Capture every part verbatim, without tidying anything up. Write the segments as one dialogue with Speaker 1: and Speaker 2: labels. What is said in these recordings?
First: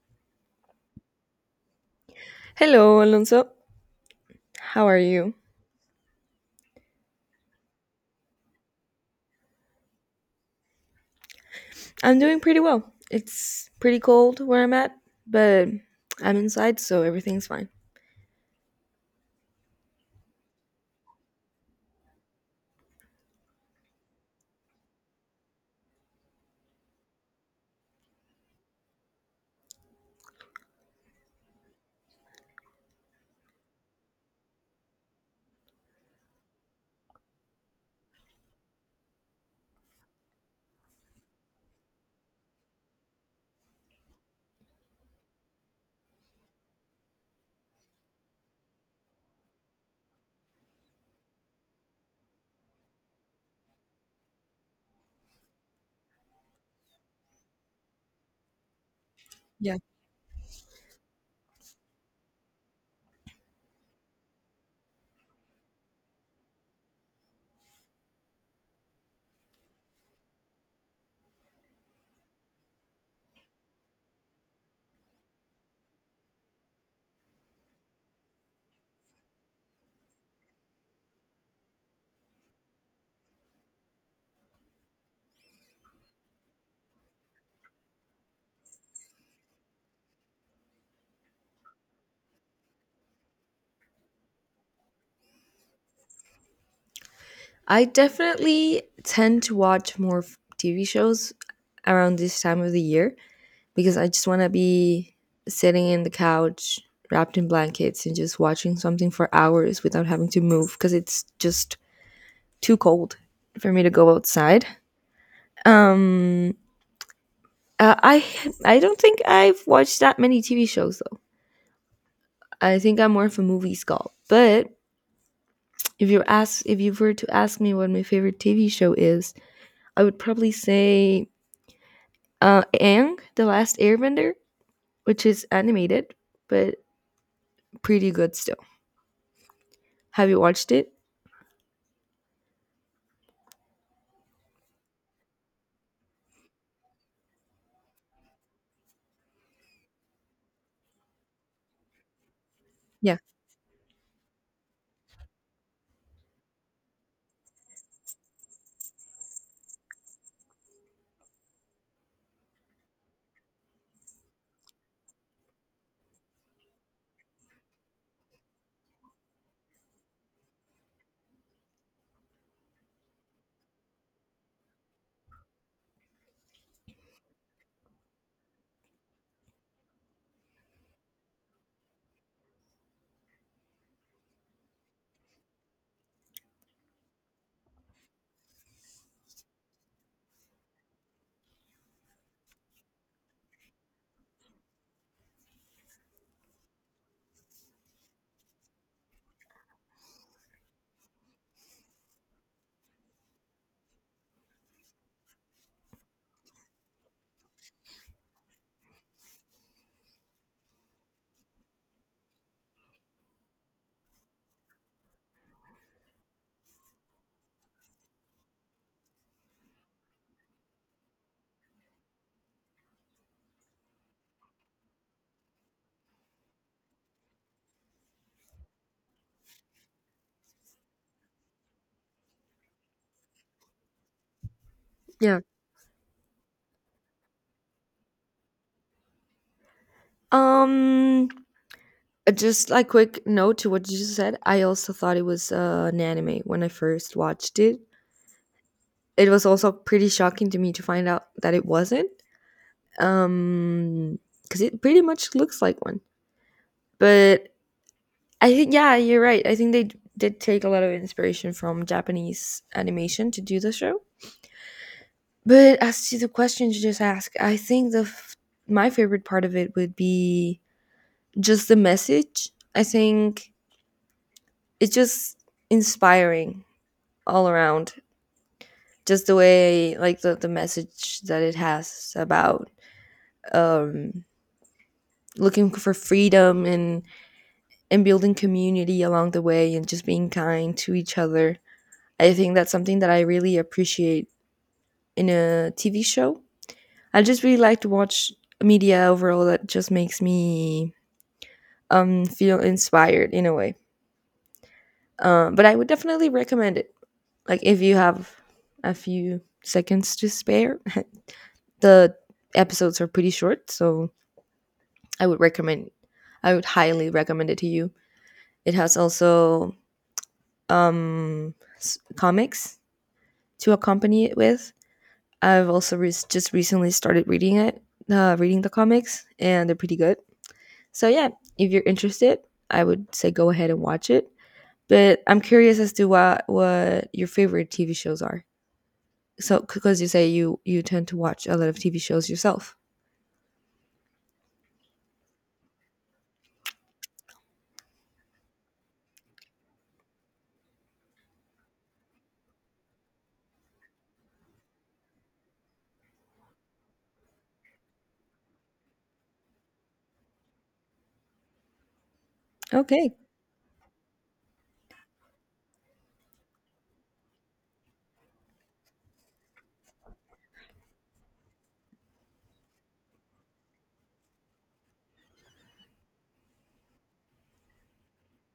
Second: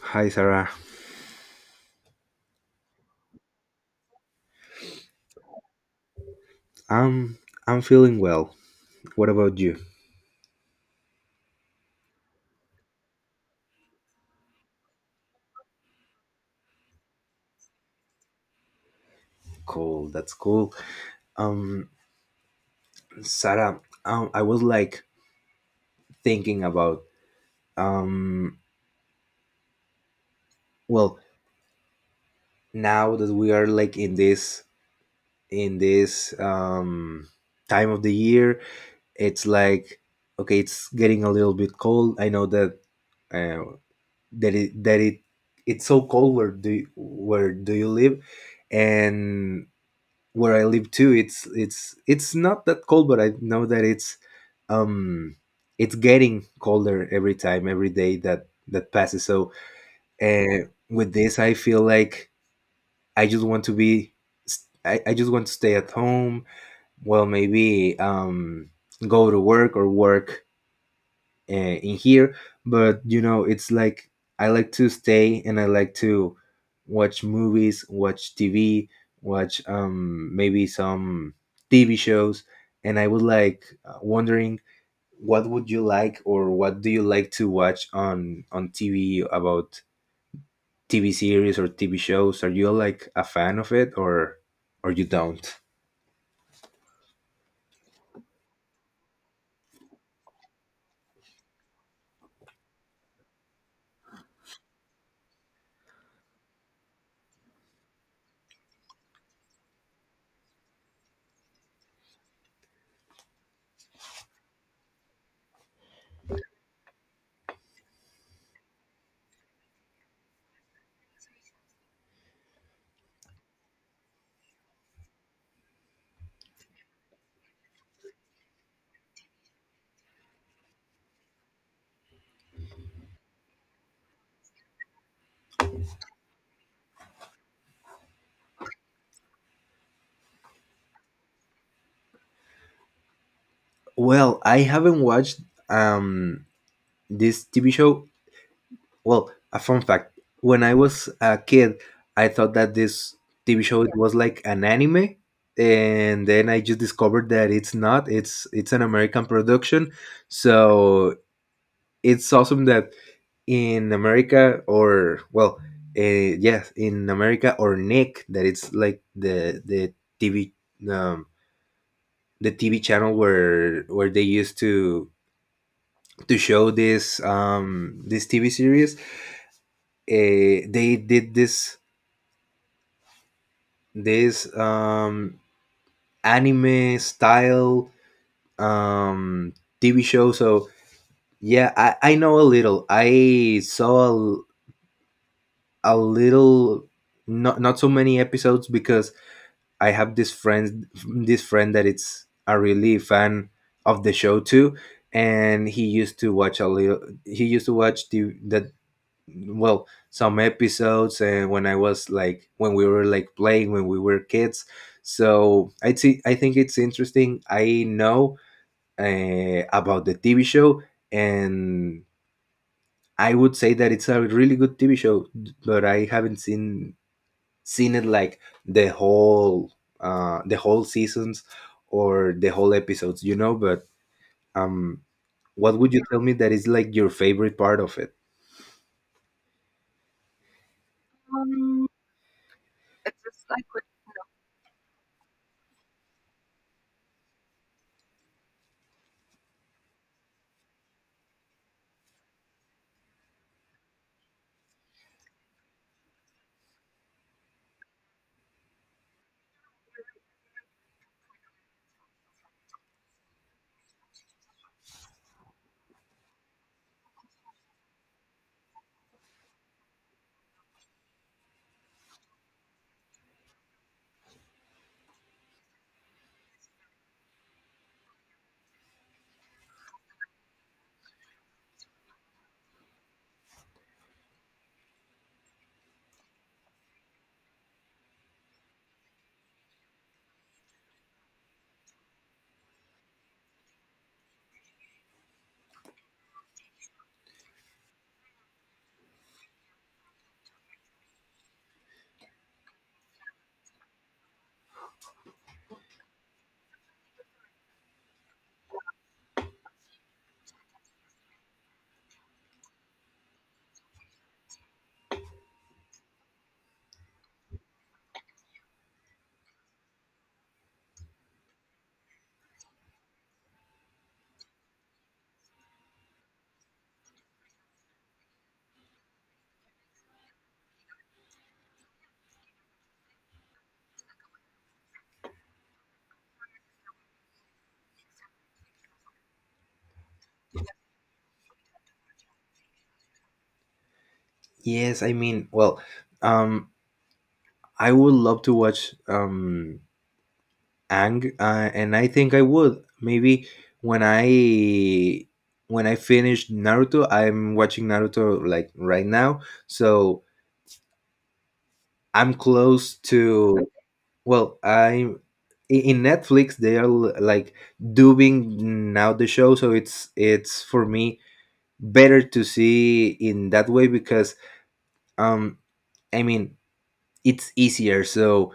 Speaker 1: Hi, Sarah.
Speaker 2: Hello, Alonso. How are you?
Speaker 1: Um, I'm feeling well. What about you?
Speaker 2: I'm doing pretty well. It's pretty cold where I'm at, but I'm inside, so everything's fine.
Speaker 1: Cool. That's cool. Um, Sarah, um, I was like thinking about, um, well, now that we are like in this, in this um time of the year, it's like okay, it's getting a little bit cold. I know that uh, that it that it it's so cold. Where do you, where do you live, and where I live too, it's it's it's not that cold, but I know that it's um it's getting colder every time, every day that that passes. So
Speaker 2: Yeah.
Speaker 1: uh, with this, I feel like I just want to be, I, I just want to stay at home. Well, maybe um go to work, or work uh, in here. But you know it's like, I like to stay, and I like to watch movies, watch TV, watch, um maybe some TV shows, and I would like, uh, wondering what would you like, or what do you like to watch on on TV? About TV series or TV shows, are you like a fan of it, or or you don't?
Speaker 2: I definitely tend to watch more f- T V shows around this time of the year because I just want to be sitting in the couch, wrapped in blankets, and just watching something for hours without having to move because it's just too cold for me to go outside. Um, uh, I I don't think I've watched that many T V shows. I think I'm more of a movie skull. But if you ask, if you were to ask me what my favorite T V show is, I would probably say uh, Aang, The Last Airbender, which is animated but pretty good still. Have you watched it?
Speaker 1: Well, I haven't watched, um this TV show. Well, a fun fact: when I was a kid, I thought that
Speaker 2: Yeah,
Speaker 1: this T V show, it was like an anime, and then I just discovered that it's not. It's it's an American production, so it's awesome that in America, or, well, uh, yes, in America, or Nick, that it's like the the T V um, the T V channel, where where they used to to show this um this T V series. Uh, they did this, this um anime style um TV show. So yeah, i i know a little. I saw, a, a little, not not so many episodes, because I have this friend this friend that it's a really fan of the show too. And he used to watch a little, he used to watch the that well some episodes, and when I was like, when we were like playing, when we were kids. So, I see. I think it's interesting. I know, uh, about the TV show, and I would say that it's a really good TV show, but I haven't seen seen it, like, the whole, uh the whole seasons or the whole episodes you know But, um
Speaker 2: yeah.
Speaker 1: what would you tell me that is like your favorite part of it?
Speaker 2: Um, uh, just a quick note to what you just said. I also thought it was uh, an anime when I first watched it. It was also pretty shocking to me to find out that it wasn't, um, because it pretty much looks like one. But I think yeah, you're right. I think they d- did take a lot of inspiration from Japanese animation to do the show. But as to the question you just asked, I think the f- my favorite part of it would be just the message. I think it's just inspiring all around. Just the way like the, the message that it has about um looking for freedom and and building community along the way and just being kind to each other. I think that's something that I really appreciate in a T V show. I just really like to watch media overall that just makes me um feel inspired in a way. Um, but I would definitely recommend it. Like if you have a few seconds to spare, the episodes are pretty short, so I would recommend. I would highly recommend it to you. It has also um s- comics to accompany it with. I've also re- just recently started reading it, uh, reading the comics, and they're pretty good. So yeah, if you're interested, I would say go ahead and watch it. But I'm curious as to what what your favorite T V shows are. So because you say you you tend to watch a lot of T V shows yourself.
Speaker 1: Yes, I mean, well, um I would love to watch, um Ang, uh, and I think I would. Maybe when I when I finish Naruto. I'm watching Naruto like right now, so I'm close
Speaker 2: Okay.
Speaker 1: to. Well, I'm i- in Netflix. They are l- like dubbing now the show, so it's it's for me better to see in that way, because, um I mean, it's easier. So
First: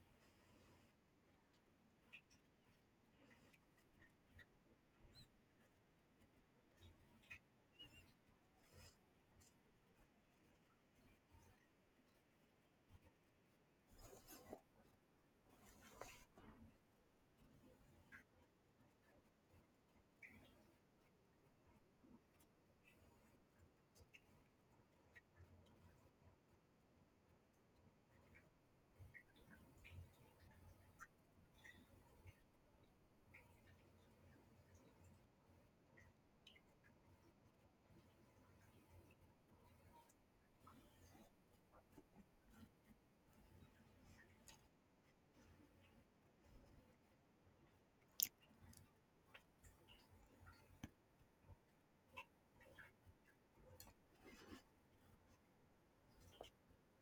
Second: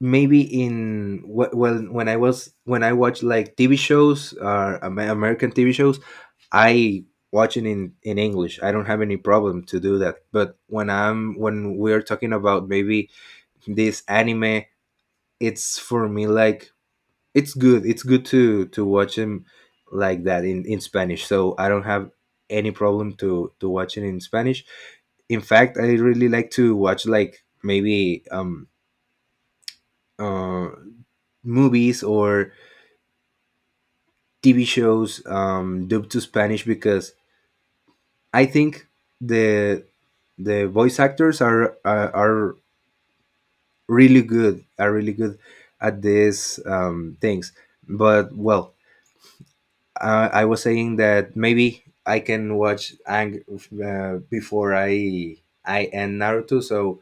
Speaker 1: maybe in wh- when when I was, when I watch like T V shows, or Amer- American T V shows, I watch it in in English. I don't have any problem to do that. But when I'm when we're talking about, maybe, this anime, it's for me, like, it's good. It's good to to watch him like that in in Spanish. So I don't have any problem to to watch it in Spanish. In fact, I really like to watch, like, maybe, um uh, movies or T V shows, um, dubbed to Spanish, because I think the the voice actors are, are, are really good, are really good at these, um, things. But, well, uh, I was saying that maybe I can watch Ang, uh, before I I end Naruto. So,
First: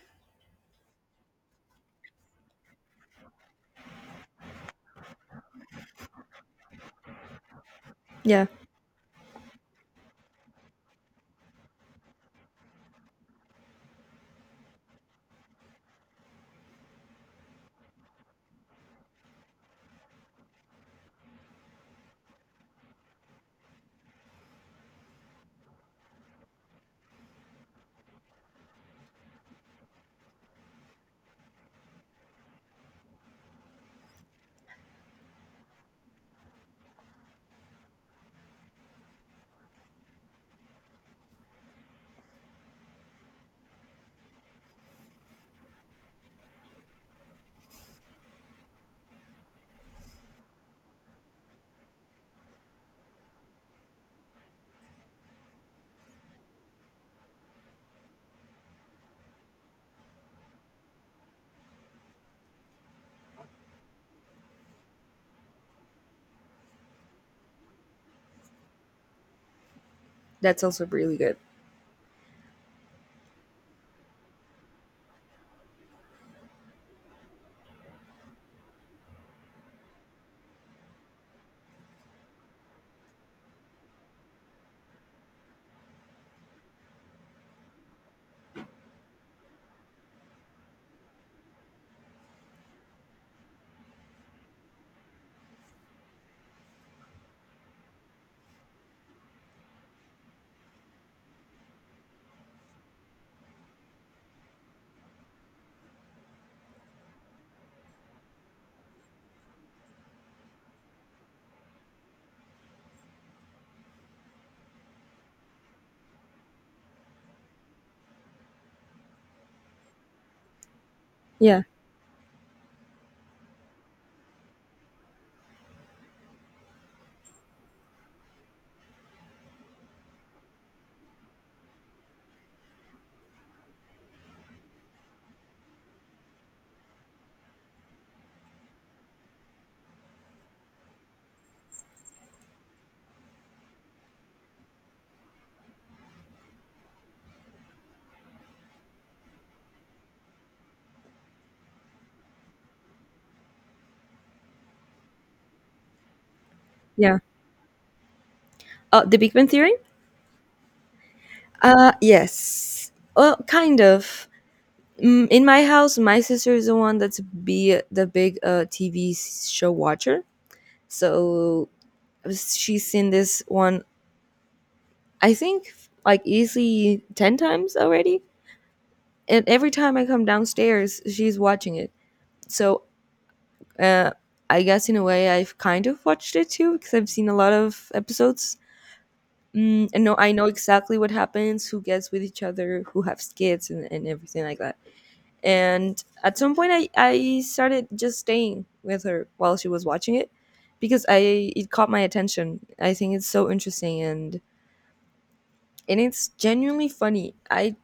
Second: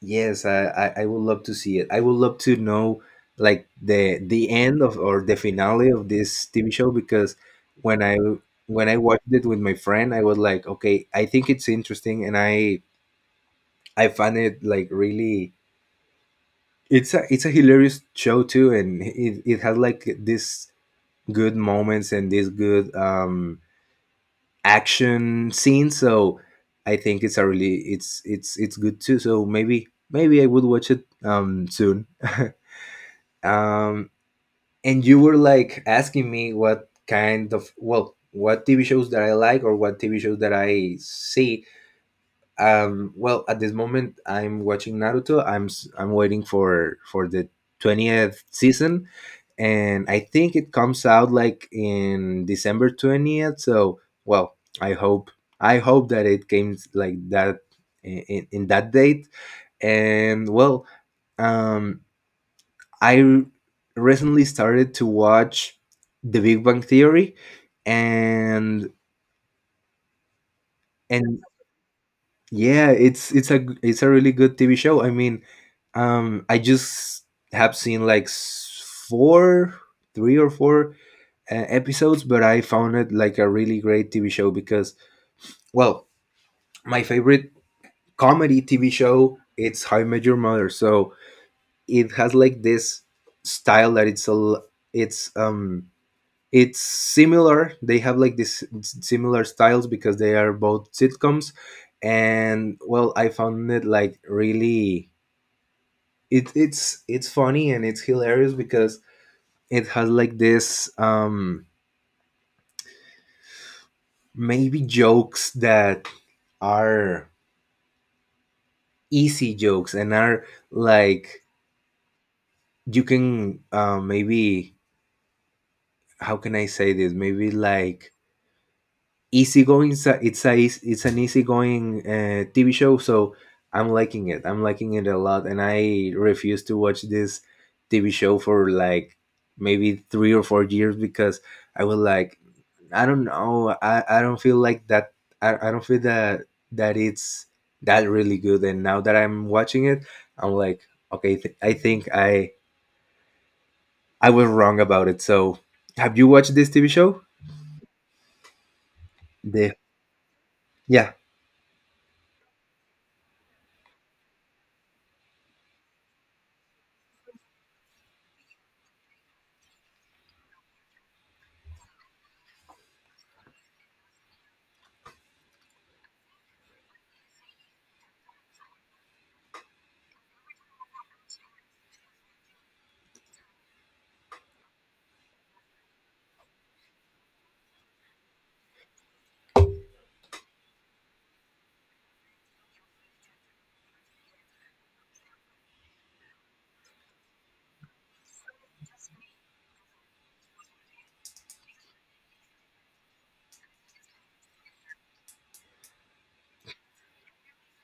Speaker 1: yes, I, I I would love to see it. I would love to know, like, the the end of, or the finale of, this T V show, because when I
Speaker 2: Yeah,
Speaker 1: when I watched it with my friend, I was like, okay, I think it's interesting, and I I found it like really, it's a it's a hilarious show too, and it it has like this good moments and this good, um action scenes. So I think it's a really it's it's it's good too. So maybe maybe I would watch it, um soon. um, and you were like asking me what kind of, well, what TV shows that I like, or what TV shows that I see. Um, well, at this moment I'm watching Naruto. i'm s- I'm waiting for for the twentieth season, and I think it comes out like in December twentieth. So, well, i hope i hope that it came like that in, in in that date. And, well, um I r- recently started to watch The Big Bang Theory, and
Speaker 2: that's also really good.
Speaker 1: and yeah, it's it's a g- it's a really good T V show. I mean, um, I just have seen, like, s- four, three or four, uh, episodes, but I found it like a really great T V show, because, well, my favorite comedy T V show it's How I Met Your Mother. So it has like this style that it's a l- it's um it's similar. They have like this similar styles, because they are both sitcoms, and, well, I found it like really, it, it's it's funny, and it's hilarious, because it has like this, um maybe, jokes that are easy jokes, and are like,
Speaker 2: Yeah,
Speaker 1: you can, uh, maybe, how can I say this, maybe, like, easygoing. It's a it's, a, it's an easygoing, uh, T V show. So I'm liking it. I'm liking it a lot, and I refuse to watch this T V show for like maybe three or four years, because I was like, I don't know, I, I don't feel like that. I, I don't feel that that it's that really good. And now that I'm watching it, I'm like, okay, th- I think I I was wrong about it. So, have you watched this T V
Speaker 2: yeah.
Speaker 1: show?
Speaker 2: Oh, The Big Bang Theory?
Speaker 1: The Yeah.
Speaker 2: Uh, yes. Well, kind of. Mm, In my house, my sister is the one that's be the big uh T V show watcher. So she's seen this one I think like easily ten times already. And every time I come downstairs, she's watching it. So uh, I guess in a way I've kind of watched it too because I've seen a lot of episodes. Mm, and no, I know exactly what happens, who gets with each other, who have kids, and, and everything like that. And at some point, I, I started just staying with her while she was watching it because I it caught my attention. I think it's so interesting and and it's genuinely funny. I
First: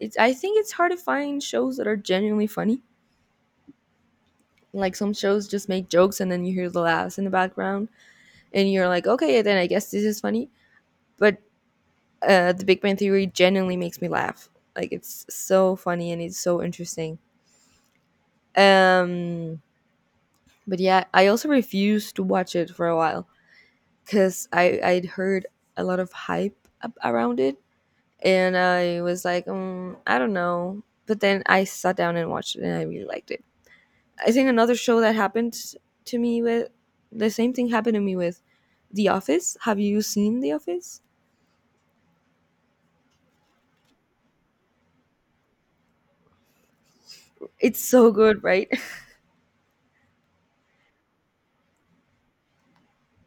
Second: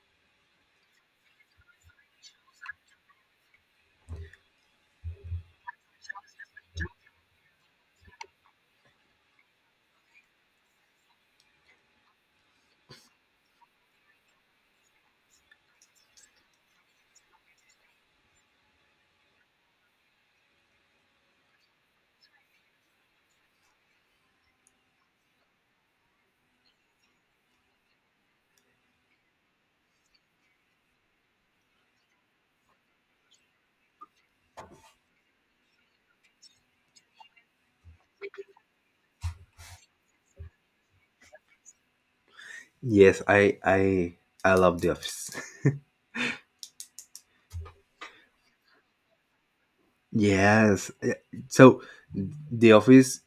Speaker 2: it's I think it's hard to find shows that are genuinely funny. Like some shows just make jokes and then you hear the laughs in the background and you're like, okay, yeah, then I guess this is funny. But uh, The Big Bang Theory genuinely makes me laugh. Like it's so funny and it's so interesting. Um, but yeah, I also refused to watch it for a while because I I'd heard a lot of hype ab- around it and I was like, um, I don't know. But then I sat down and watched it and I really liked it. I think another show that happened to me with the same thing happened to me with The Office. Have you seen The Office?
Speaker 1: Yes, I I I love The Office.
Speaker 2: It's so good, right?
Speaker 1: Yes. eh, So, The Office,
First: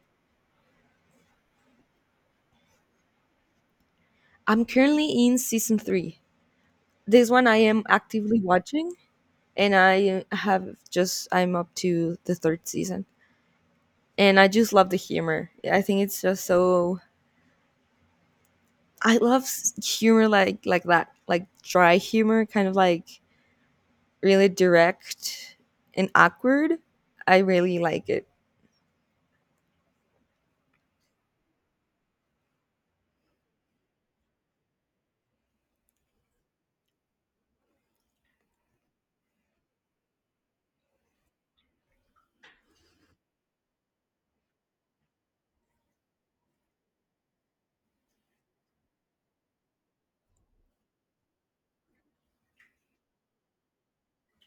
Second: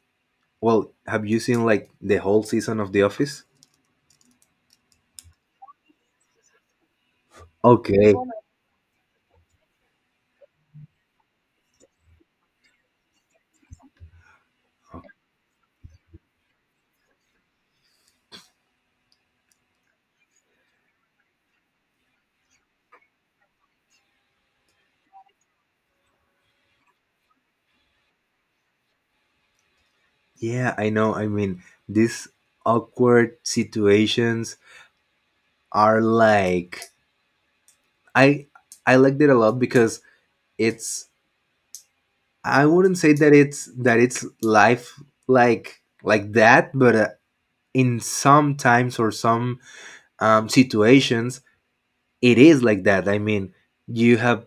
Speaker 1: well, have you seen, like, the whole season of The Office?
Speaker 2: I'm currently in season three. This one I am
Speaker 1: Okay.
Speaker 2: actively watching, and I have just, I'm up to the third season. And I just love the humor. I think it's just so, I love s- humor like, like that, like dry humor, kind of like really direct and awkward. I really like it.
Speaker 1: Yeah, I know. I mean, these awkward situations are like, I I liked it a lot, because it's, I wouldn't say that it's that it's life, like like that, but, uh, in some times, or some, um, situations, it is like that, I mean, you have,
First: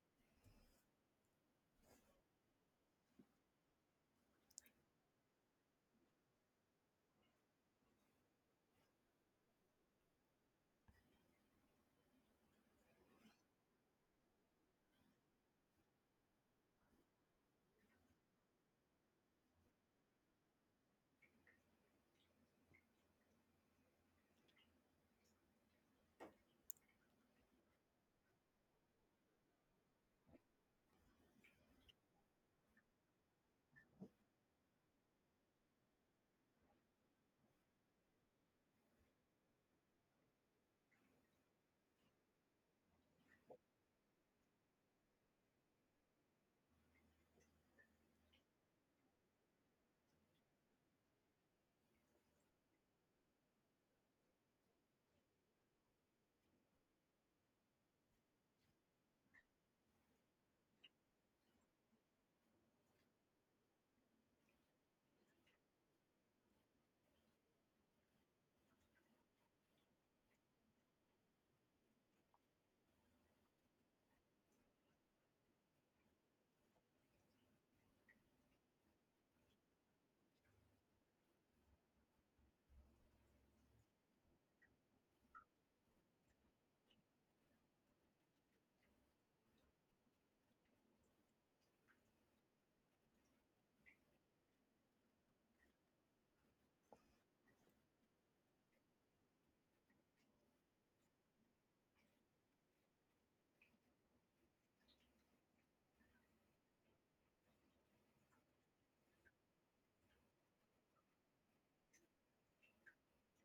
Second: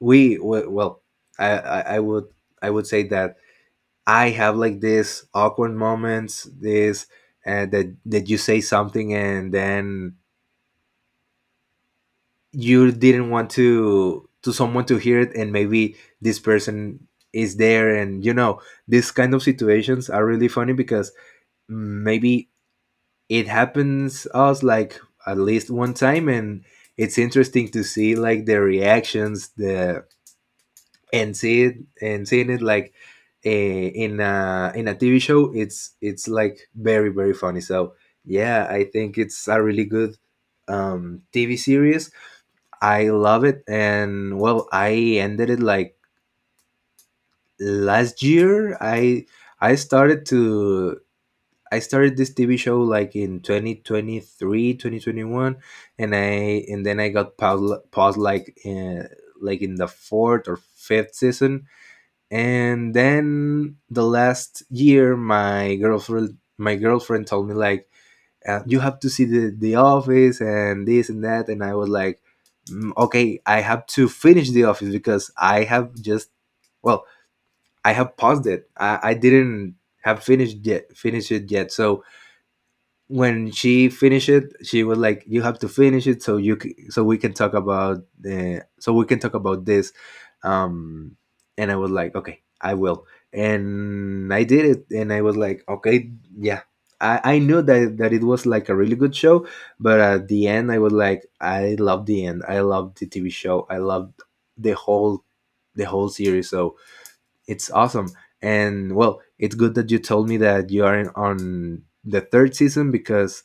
Speaker 1: we we- well I, I i would i would say that I have, like, this awkward moments, this uh, that that you say something, and then you didn't want to to someone to hear it, and maybe this person is there, and you know these kind of situations are really funny, because maybe it happens us, like, at least one time, and it's interesting to see, like, the reactions, the and see it and seeing it, like, uh, in a, in a T V show. It's it's like, very very funny. So yeah, I think it's a really good, um, T V series. I love it, and, well, I ended it like last year. I I started to I started this T V show like in twenty twenty three, twenty twenty one, and I and then I got, paused, paused, like, uh, like in the fourth or fifth season. And then, the last year, my girlfriend my girlfriend told me like, uh, "You have to see the, the Office, and this and that." And I was like, "Mm, okay, I have to finish The Office, because I have just, well, I have paused it. I, I didn't have finished yet finish it yet." So, when she finished it, she was like, "You have to finish it, so you c- so we can talk about the so we can talk about this." Um, and I was like, "Okay, I will." And I did it, and I was like, "Okay, yeah." I, I knew that that it was like a really good show. But at the end, I was like, "I love the end. I love the T V show. I loved the whole the whole series. So it's awesome." And, well, it's good that you told me that you are in, on the third season, because,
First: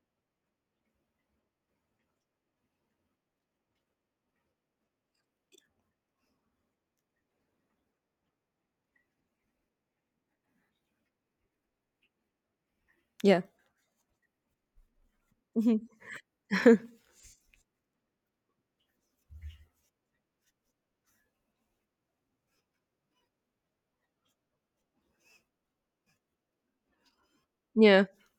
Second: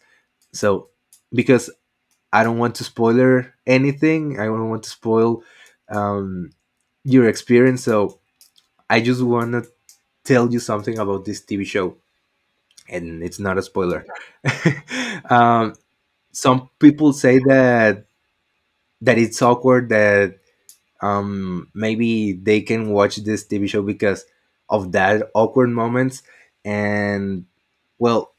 Speaker 1: so because I don't want to spoiler anything, I don't want to spoil, um, your experience. So I just want to tell you something about this T V show, and it's
Speaker 2: Yeah.
Speaker 1: not a spoiler. um,
Speaker 2: Mhm.
Speaker 1: some people say that that it's awkward, that, um, maybe they can watch this T V show because of that awkward moments, and,
Speaker 2: Yeah.
Speaker 1: well,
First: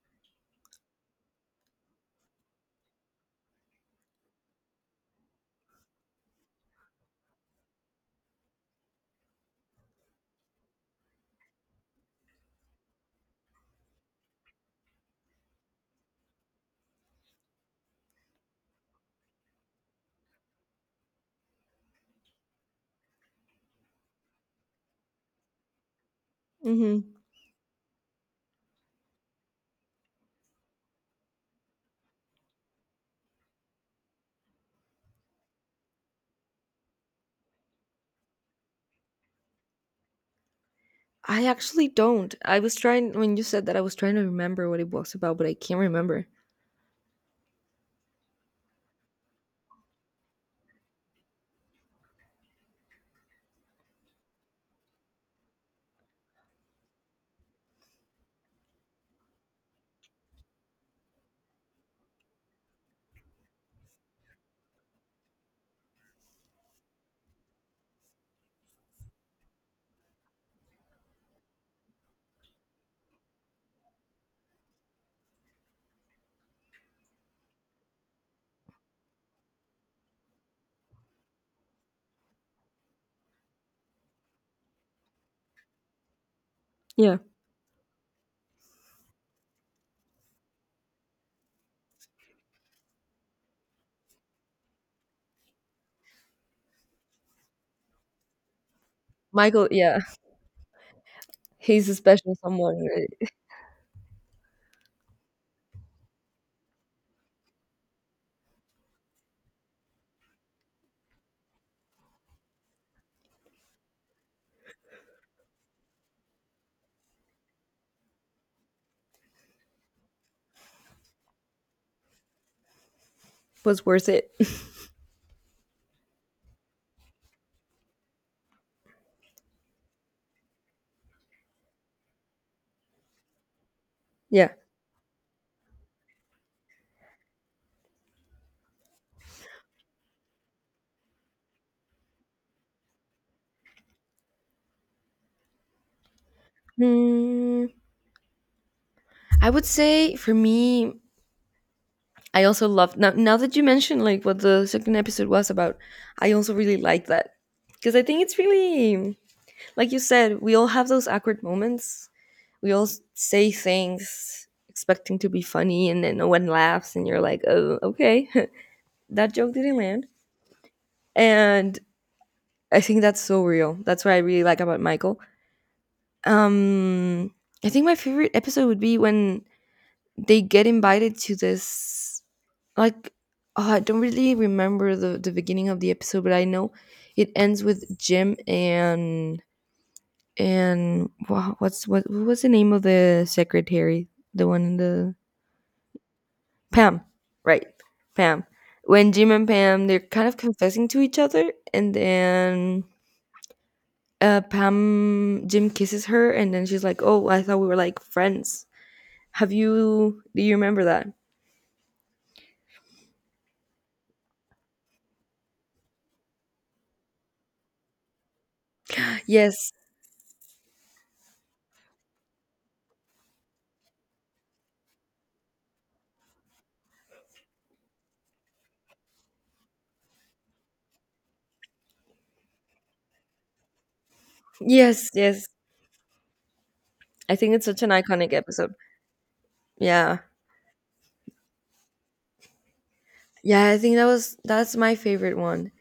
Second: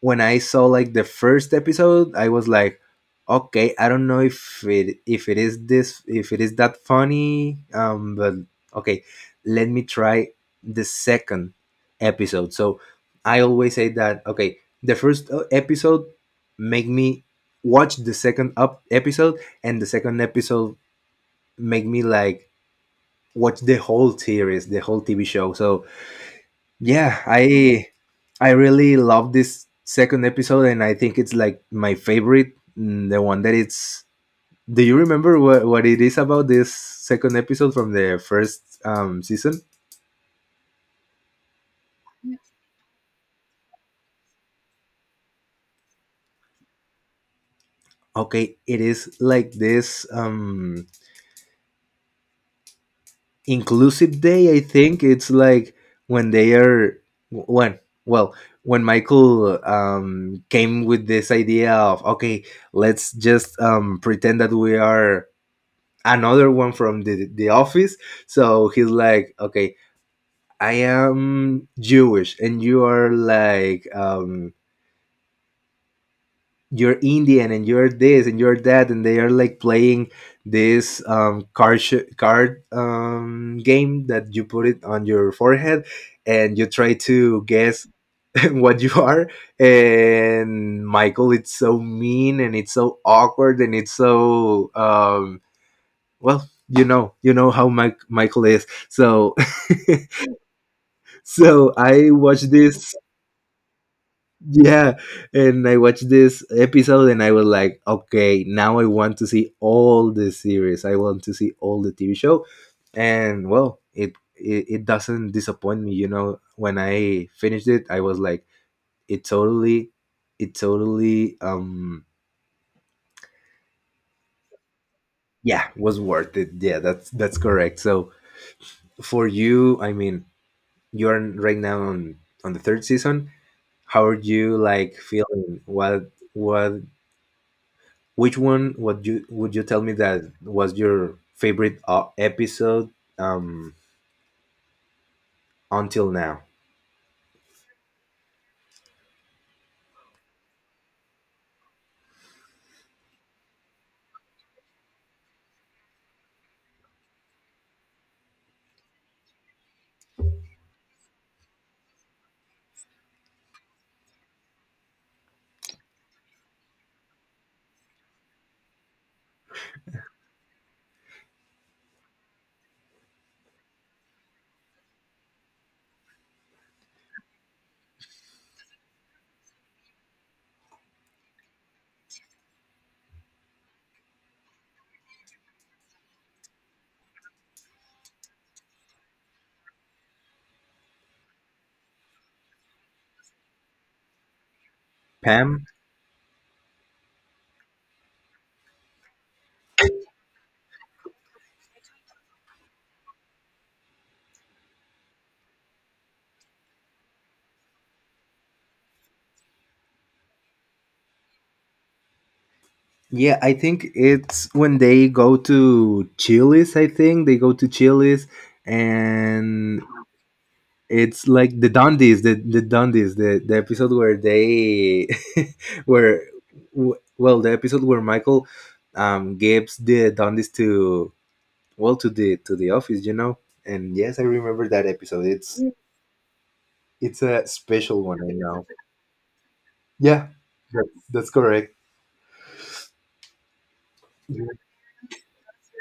Speaker 1: when I saw like the first episode, I was like, okay, I don't know if it if it is this, if it is that funny, um, but okay, let me try the second episode. So I always say that, okay, the first, uh, episode make me watch the second up episode, and the second episode make me like watch the whole series, the whole T V show. So
Speaker 2: Mhm.
Speaker 1: yeah, I I really love this second episode, and I think it's like my favorite. mm, The one that it's. Do you remember what what it is about this second episode from the first, um, season?
Speaker 2: I actually don't. I was trying when you said that I was trying to remember what it was about, but I can't remember.
Speaker 1: Okay, it is like this um, inclusive day. I think it's like when they are when well when Michael um, came with this idea of okay, let's just um, pretend that we are another one from the the office. So he's like, okay, I am Jewish, and you are like, um, you're Indian, and you're this, and you're that, and they are like playing this um, card sh- card um, game that you put it on your forehead, and you try
Speaker 2: Yeah.
Speaker 1: to guess what you are. And Michael, it's so mean, and it's so awkward, and it's so um well you know you know how Mike, michael is so.
Speaker 2: Michael, yeah.
Speaker 1: so
Speaker 2: He's a
Speaker 1: I
Speaker 2: special
Speaker 1: watched
Speaker 2: someone.
Speaker 1: this
Speaker 2: It
Speaker 1: Yeah, and I watched this episode and I was like, okay, now I want to see all the series, I want to see all the TV show. And well it it, it doesn't disappoint me you know When I finished it, I was like, it totally, it totally um
Speaker 2: was worth it.
Speaker 1: Yeah, was worth it, yeah, that's that's correct. So for you, I mean, you're right now on on the third season. How are
Speaker 2: Yeah.
Speaker 1: you like feeling? What what which one would you would you tell me that was your favorite uh, episode um until now?
Speaker 2: Hmm. I would say for me, I also love now now that you mentioned like what the second episode was about, I also really like that. Because I think it's really like you said, we all have those awkward moments. We all s- say things expecting to be funny, and then no one laughs, and you're like, oh, okay, that joke didn't land. And I think that's so real. That's what I really like about Michael. Um, I think my favorite episode would be when they get invited to this, like, oh, I don't really remember the, the beginning of the episode, but I know it ends with Jim and and wha- what's what, what was the name of the secretary, the one in the,
Speaker 1: Pam?
Speaker 2: Pam? Right, Pam. When Jim and Pam, they're kind of confessing to each other, and then uh, Pam, Jim kisses her, and then she's like, oh, I thought we were like friends. Have you, do you remember that?
Speaker 1: Yeah, I think it's when they go to Chili's, I think they go to Chili's,
Speaker 2: Yes,
Speaker 1: and it's like the Dundies, the the Dundies, the the episode where they where w- well the episode where Michael um gives the Dundies to, well, to the to the office, you know. And yes, I remember that
Speaker 2: yes,
Speaker 1: episode.
Speaker 2: yes.
Speaker 1: It's it's
Speaker 2: I
Speaker 1: a
Speaker 2: think it's such an
Speaker 1: special one,
Speaker 2: iconic
Speaker 1: I know.
Speaker 2: episode. Yeah.
Speaker 1: Yeah, that- that's correct.
Speaker 2: Yeah, I think that was that's my favorite one,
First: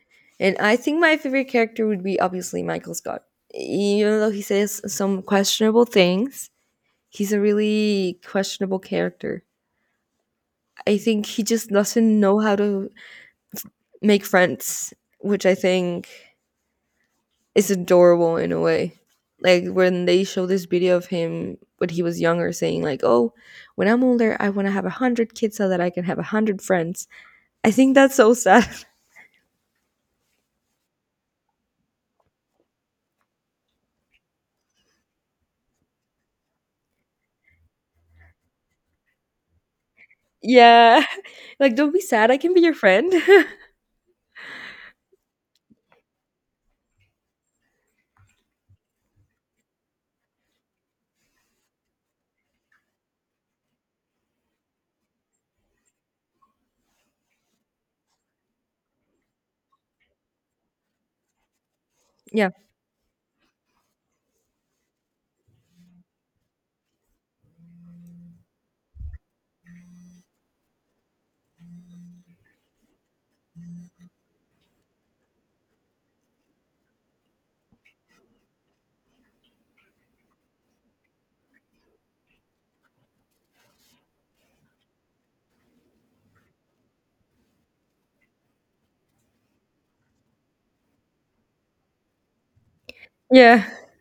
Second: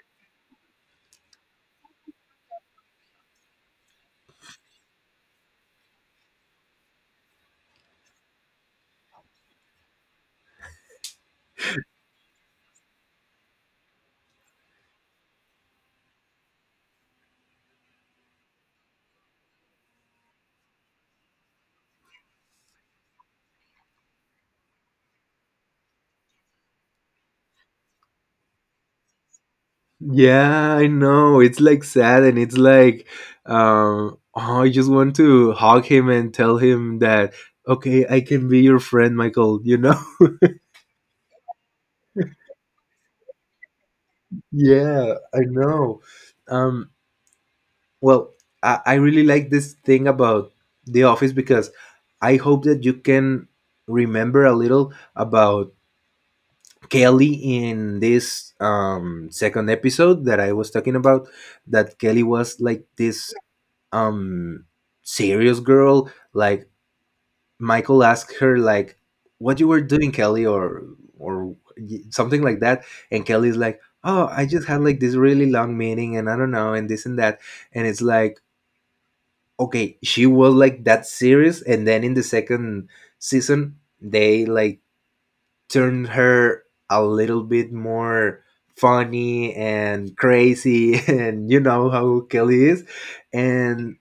Speaker 2: and I think my favorite character would be obviously Michael Scott. Even though he says some questionable things, he's a really questionable character. I think he just doesn't know how to make friends, which I think is adorable in a way. Like when they show this video of him when he was younger, saying like, "Oh, when I'm older, I want to have a hundred kids so that I can have a hundred friends." I think that's so sad.
Speaker 1: Yeah, I know. It's like sad, and it's like, um, oh, I just want to hug him and tell him that, okay, I can be your friend, Michael. You know.
Speaker 2: Yeah. Like, "Don't be sad, I can be your friend."
Speaker 1: Yeah, I know. Um, well, I, I really like this thing about The Office because I hope that you can remember a little about Kelly in this um, second episode that I was talking about. That Kelly
Speaker 2: Yeah.
Speaker 1: was like this um, serious girl, like Michael asked her like, "What you were doing, Kelly?" or or y- something like that, and Kelly's like, "Oh, I just had like this really long meeting, and I don't know, and this and that," and it's like, okay, she was like that serious, and then in the second season, they like turned her a little bit more funny and crazy, and you know how Kelly is,
Speaker 2: Yeah.
Speaker 1: and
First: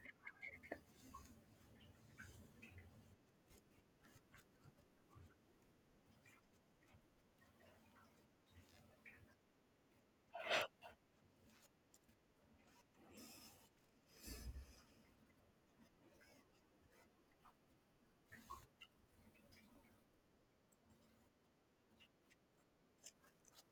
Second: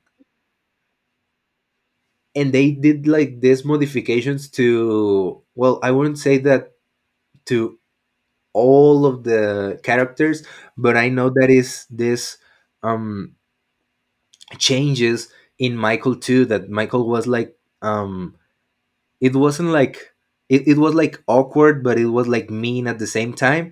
Speaker 1: and they did like these modifications to, well, I wouldn't say that to all of the characters, but I know that is this um changes in Michael too, that Michael was like, um it wasn't like, it, it was like awkward, but it was like mean at the same time.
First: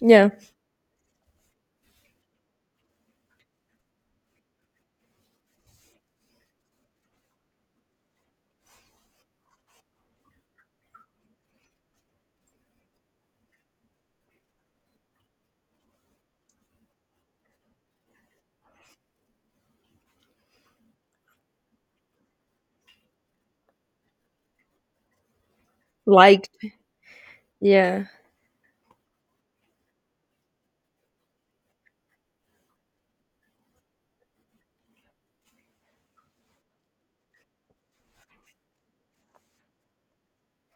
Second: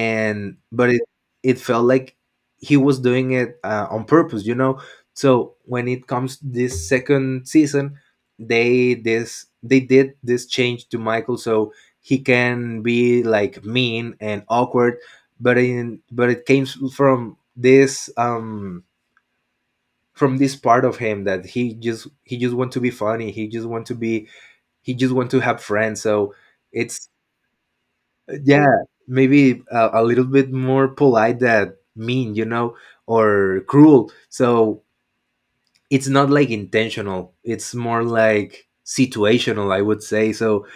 Speaker 2: Yeah.
Speaker 1: but it it felt like he was doing it uh, on purpose, you know. So when it comes this second season, they this they did this change to Michael, so he can be like mean and awkward, but in but it came from this um from this part of him that he just he just want to be funny, he just want to be, he just want to have friends. So
Speaker 2: Liked.
Speaker 1: it's,
Speaker 2: Yeah.
Speaker 1: yeah, maybe a, a little bit more polite than mean, you know, or cruel. So it's not like intentional, it's more like situational, I would say. So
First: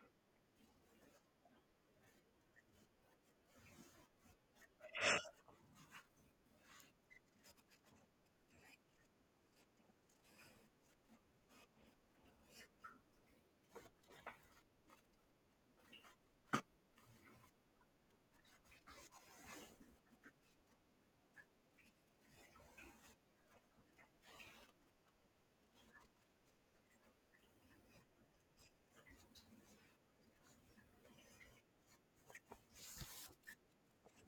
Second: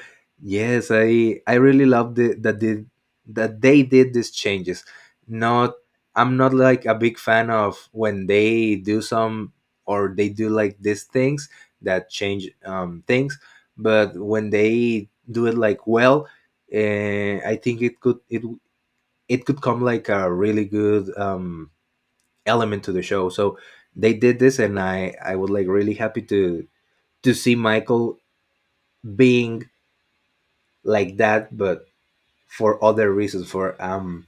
Speaker 1: yes, i i really love the, that the, that they did these changes. Not, I'm not like a big fan of when they do some, or they do like these things that change um, things, but when they do it like well, uh, I think it could it it could come like a really good um element to the show. So they did this, and I I was like really happy to to see Michael being like that, but for other reasons, for um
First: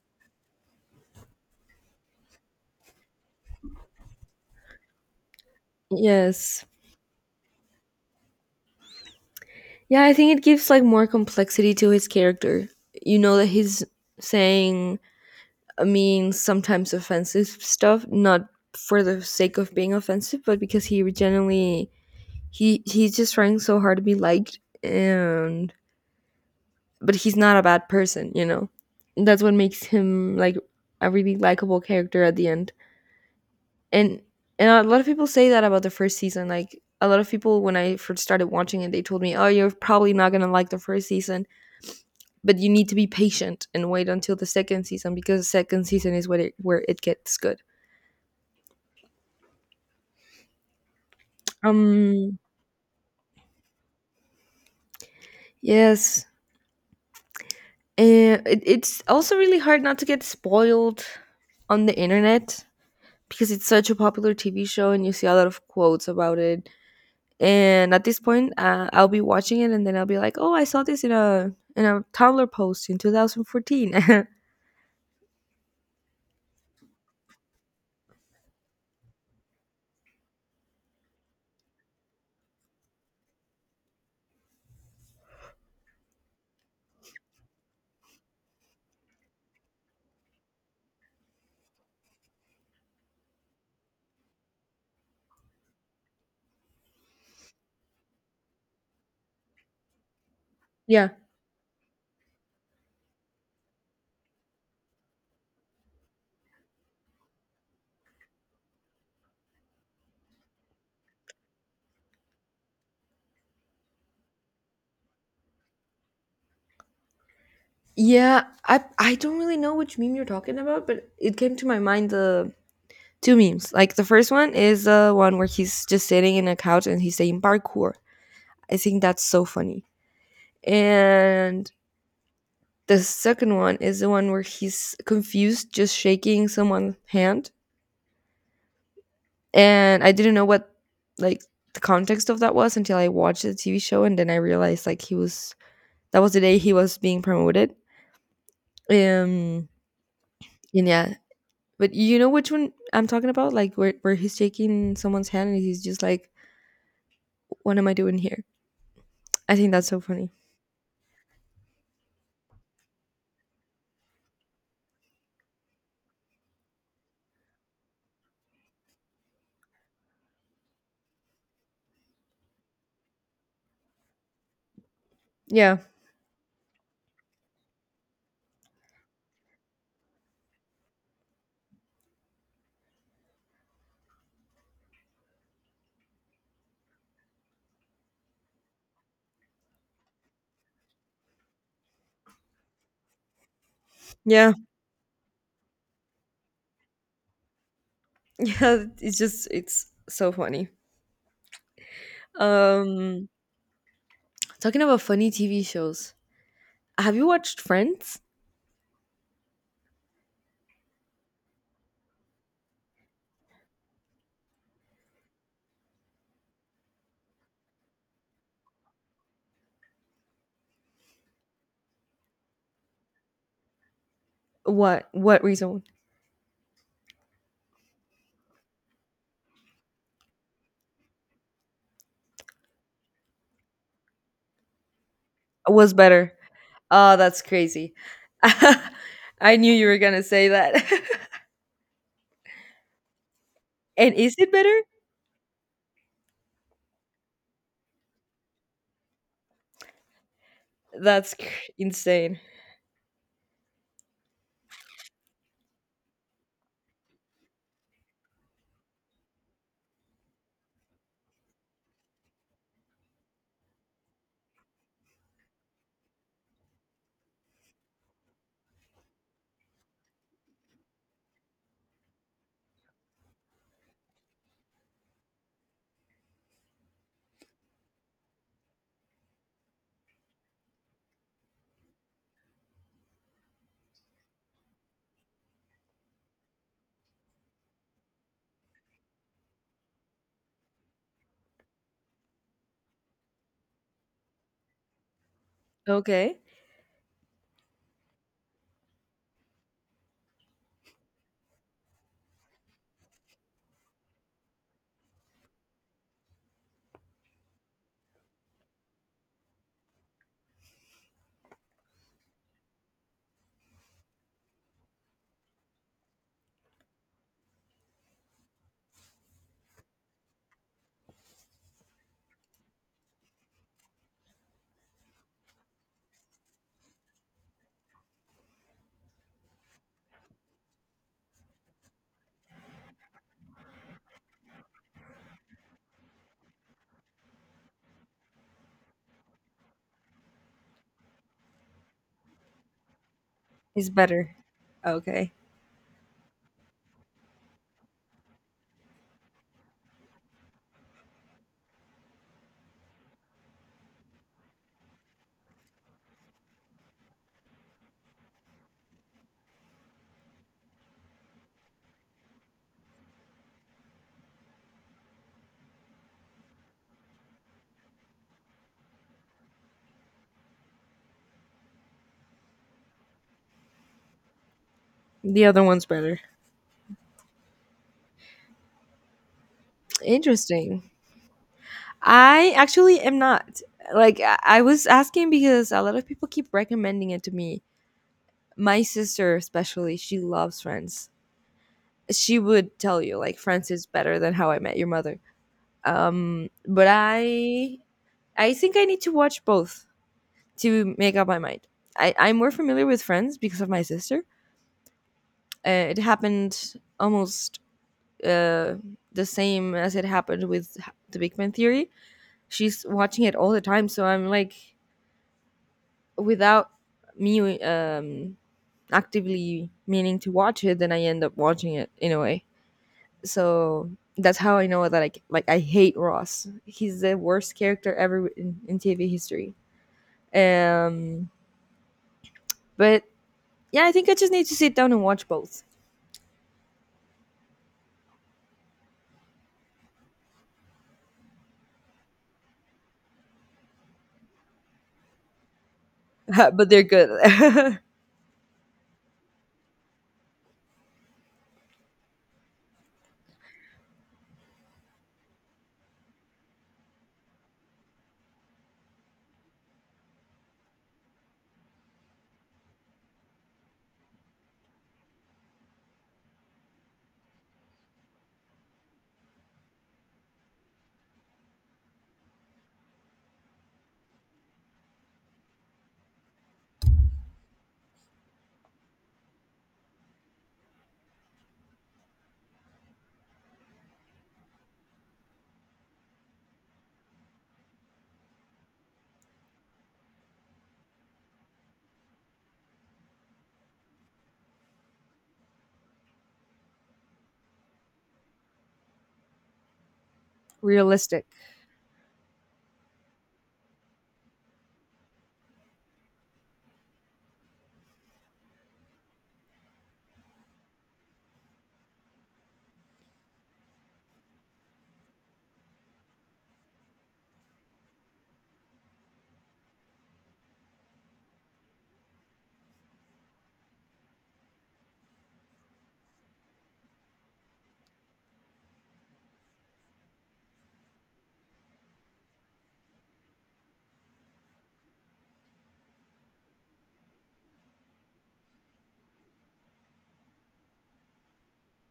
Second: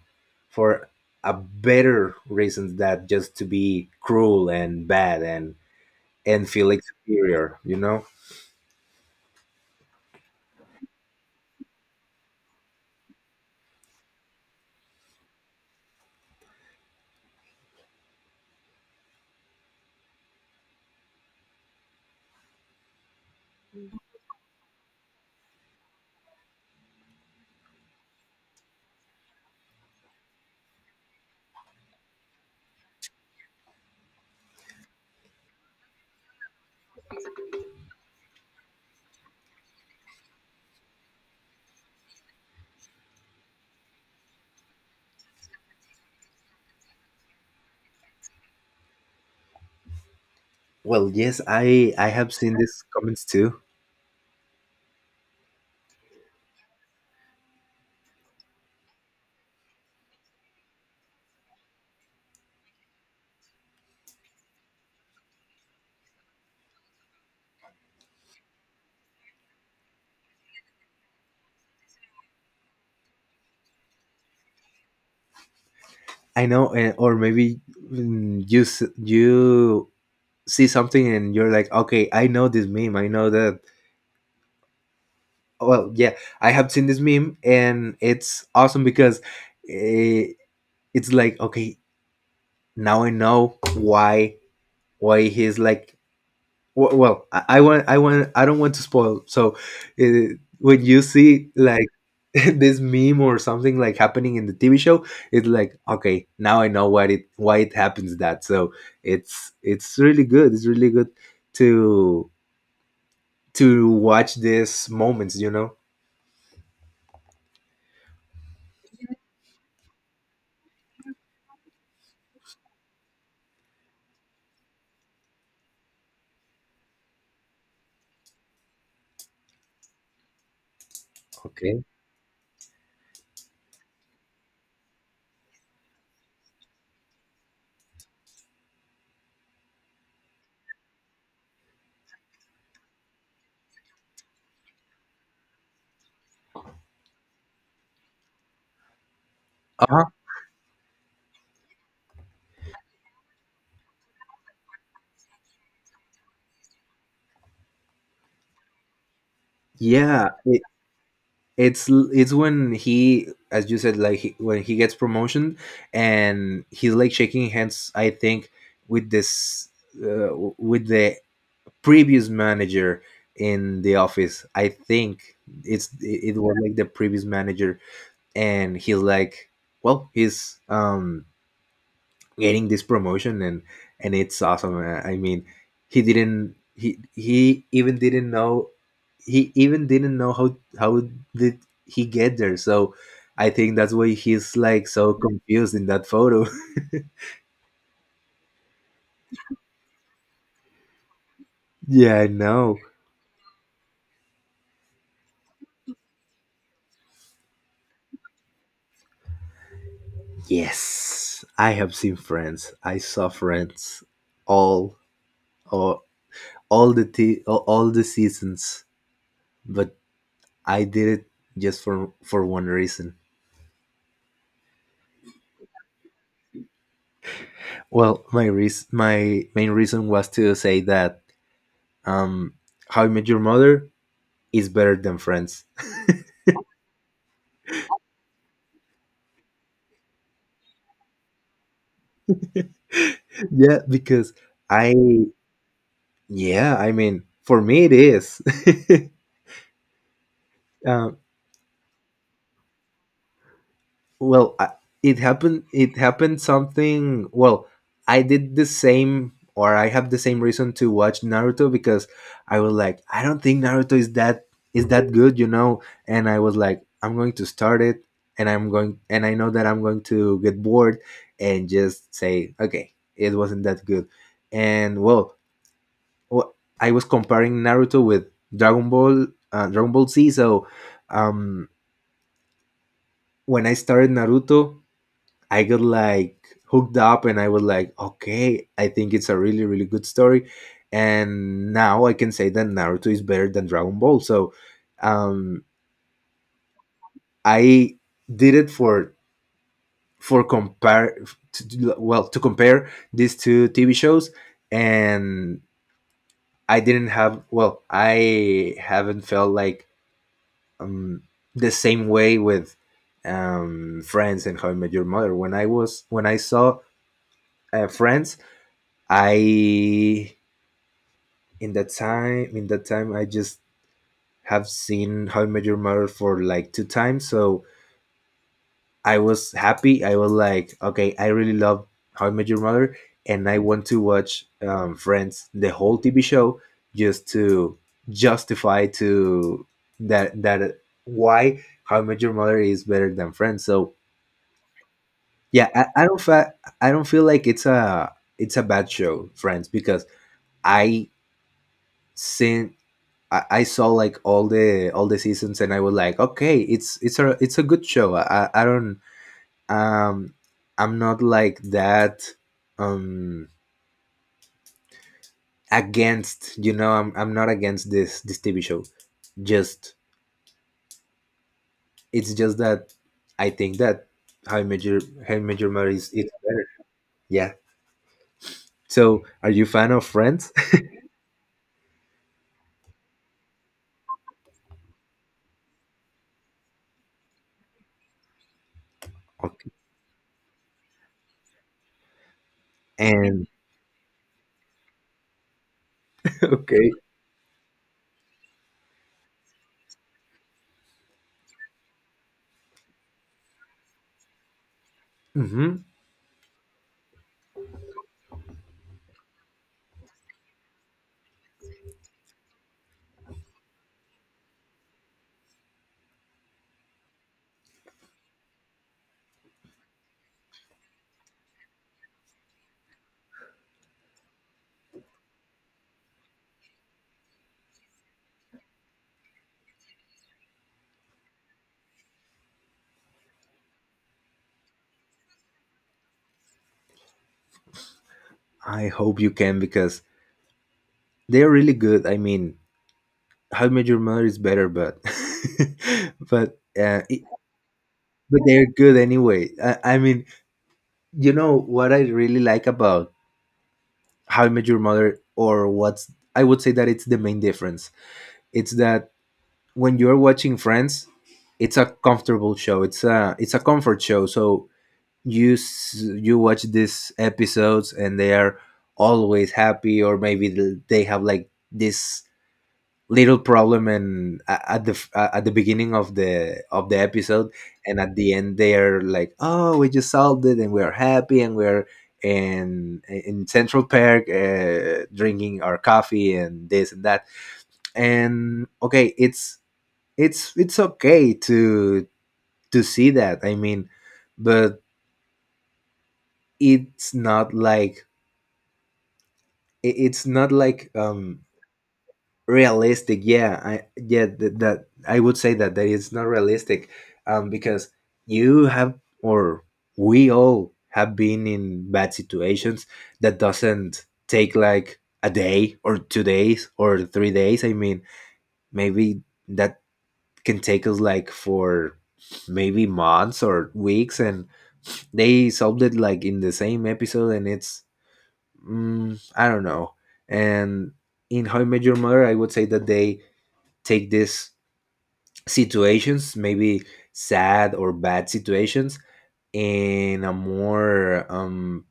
Speaker 1: for a better reasons that just to be cruel and bad, and and
Speaker 2: Yes.
Speaker 1: feel like superior, you know.
Speaker 2: Yeah, I think it gives, like, more complexity to his character. You know that he's saying, I mean, sometimes offensive stuff, not for the sake of being offensive, but because he genuinely he he's just trying so hard to be liked and but he's not a bad person, you know? That's what makes him, like, a really likable character at the end. And and a lot of people say that about the first season. Like a lot of people when I first started watching it, they told me, "Oh, you're probably not going to like the first season, but you need to be patient and wait until the second season because the second season is where it, where it gets good."
Speaker 1: Well, yes, I I have
Speaker 2: Um
Speaker 1: seen these comments too.
Speaker 2: yes. And it, it's also really hard not to get spoiled on the internet because it's such a popular T V show and you see a lot of quotes about it and at this point uh, I'll be watching it and then I'll be like, oh, I saw this in a in a tumblr post in two thousand fourteen.
Speaker 1: I know, and, or maybe, mm, you s- you see something and you're like, okay, I know this meme. I know that. Well, yeah, I have seen this meme, and it's awesome because, eh, it's like, okay, now I know why why he's like. w- Well, I, I want, I want, I don't want to spoil. So, uh, when you
Speaker 2: Yeah,
Speaker 1: see like this meme or something like happening in the T V show, it's like, okay, now I know why it why it happens that. So it's it's really good. It's really good to to watch these moments, you know?
Speaker 2: yeah. I i don't really know which meme you're talking about, but it came to my mind the two memes. Like the first one is the one where he's just sitting in a couch and he's saying parkour. I think that's so funny. And
Speaker 1: Okay.
Speaker 2: the second one is the one where he's confused just shaking someone's hand. And I didn't know what like the context of that was until I watched the T V show and then I realized like he was that was the day he was being promoted. Um
Speaker 1: Uh-huh.
Speaker 2: and yeah. But you know which one I'm talking about? Like where where he's shaking someone's hand and he's just like, what am I doing here? I think that's so
Speaker 1: Yeah,
Speaker 2: funny.
Speaker 1: it, it's it's when he, as you said, like he, when he gets promotion and he's like shaking hands. I think with this uh, with the previous manager in the office. I think
Speaker 2: Yeah.
Speaker 1: it's it, it was like the previous manager, and he's like, well, he's um getting this promotion, and and it's awesome. Uh, I mean, he didn't he he even didn't know, he even didn't know how how did he get there. So I think that's why
Speaker 2: Yeah.
Speaker 1: he's like so confused in that photo.
Speaker 2: Yeah. It's just it's so funny.
Speaker 1: Yeah, I know.
Speaker 2: Um talking about funny T V shows. Have you watched Friends?
Speaker 1: Yes, I have seen Friends, I saw Friends all, all, all the t- all all the seasons, but I did it just for for one reason.
Speaker 2: What what reason
Speaker 1: Well, my reas my main reason was to say that, um, How I Met Your Mother is better than Friends.
Speaker 2: was better? Oh, that's crazy. I knew you were gonna say that.
Speaker 1: Yeah,
Speaker 2: And
Speaker 1: because
Speaker 2: is it better?
Speaker 1: I yeah, I mean, for me it is. uh,
Speaker 2: That's cr- Insane.
Speaker 1: well I, it happened it happened something. Well, I did the same, or I have the same reason to watch Naruto, because I was like, I don't think Naruto is that, is that good, you know, and I was like, I'm going to start it, and i'm going and I know that I'm going to get bored and just say, okay, it wasn't that good. And well, wh- I was comparing Naruto with Dragon Ball, uh, Dragon Ball Z. So um when I started Naruto, I got like hooked up, and I was like, okay, I think it's a really, really good story. And now I can say that Naruto is better than Dragon Ball. So, um,
Speaker 2: Okay.
Speaker 1: I did it for for compare to, to- well to compare these two T V shows. And I didn't have, well I haven't felt like, um, the same way with um, Friends and How I Met Your Mother. When I was, when I saw uh, Friends, I in that time in that time I just have seen How I Met Your Mother for like two times, so I was happy. I was like, okay, I really love How I Met Your Mother, and I want to watch um, Friends, the whole T V show, just to justify to that that why How I Met Your Mother is better than Friends.
Speaker 2: It's
Speaker 1: So
Speaker 2: better. Okay.
Speaker 1: yeah, I, I don't fa- I don't feel like it's a, it's a bad show, Friends, because I seen I, I saw like all the all the seasons, and I was like, okay, it's it's a, it's a good show. I, I don't, um I'm not like that, um against, you know, I'm I'm not against this this T V show. Just, it's just that I think that How I Met Your How I
Speaker 2: The
Speaker 1: Met
Speaker 2: other
Speaker 1: Your
Speaker 2: one's
Speaker 1: Mother is,
Speaker 2: better.
Speaker 1: it's better. Yeah. So are you fan of Friends?
Speaker 2: Interesting. I actually am not. Like, I I was asking because a lot of people keep recommending it to me. My sister,
Speaker 1: Okay.
Speaker 2: especially, she loves Friends. She would tell you, like,
Speaker 1: And
Speaker 2: Friends is better than How I Met Your Mother. Um, but
Speaker 1: okay.
Speaker 2: I. I think I need to watch both to make up my mind. I, I'm more familiar with Friends because of my sister.
Speaker 1: Hmm.
Speaker 2: Uh, it happened almost uh, the same as it happened with The Big Bang Theory. She's watching it all the time, so I'm like, without me um, actively meaning to watch it, then I end up watching it in a way. So that's how I know that I c- like I hate Ross. He's the worst character ever in, in T V history. Um, but yeah, I think I just need to sit down and watch both.
Speaker 1: I hope you can, because they're really good. I mean, How I Met Your Mother is better, but but
Speaker 2: But they're
Speaker 1: uh, it,
Speaker 2: good.
Speaker 1: but they're good anyway. I, I mean, you know what I really like about How I Met Your Mother, or what's I would say that it's the main difference. It's that when you're watching Friends, it's a comfortable show. It's a it's a comfort show. So you s- you watch these episodes and they are always happy, or maybe th- they have like this little problem and a- at the f- uh, at the beginning of the of the episode, and at the end they're like, oh, we just solved it and we're happy and we're in in Central Park, uh, drinking our coffee and this and that. And okay, it's it's it's okay to to see that, I mean. But it's not like, it- it's not like,
Speaker 2: Realistic.
Speaker 1: um realistic. Yeah, i yeah th- that I would say that that is not realistic, um because, you have or we all have been in bad situations that doesn't take like a day or two days or three days, I mean. Maybe that can take us like for maybe months or weeks, and they solved it like in the same episode, and it's, mm, I don't know. And in How I Met Your Mother, I would say that they take these situations, maybe sad or bad situations, in a more, um,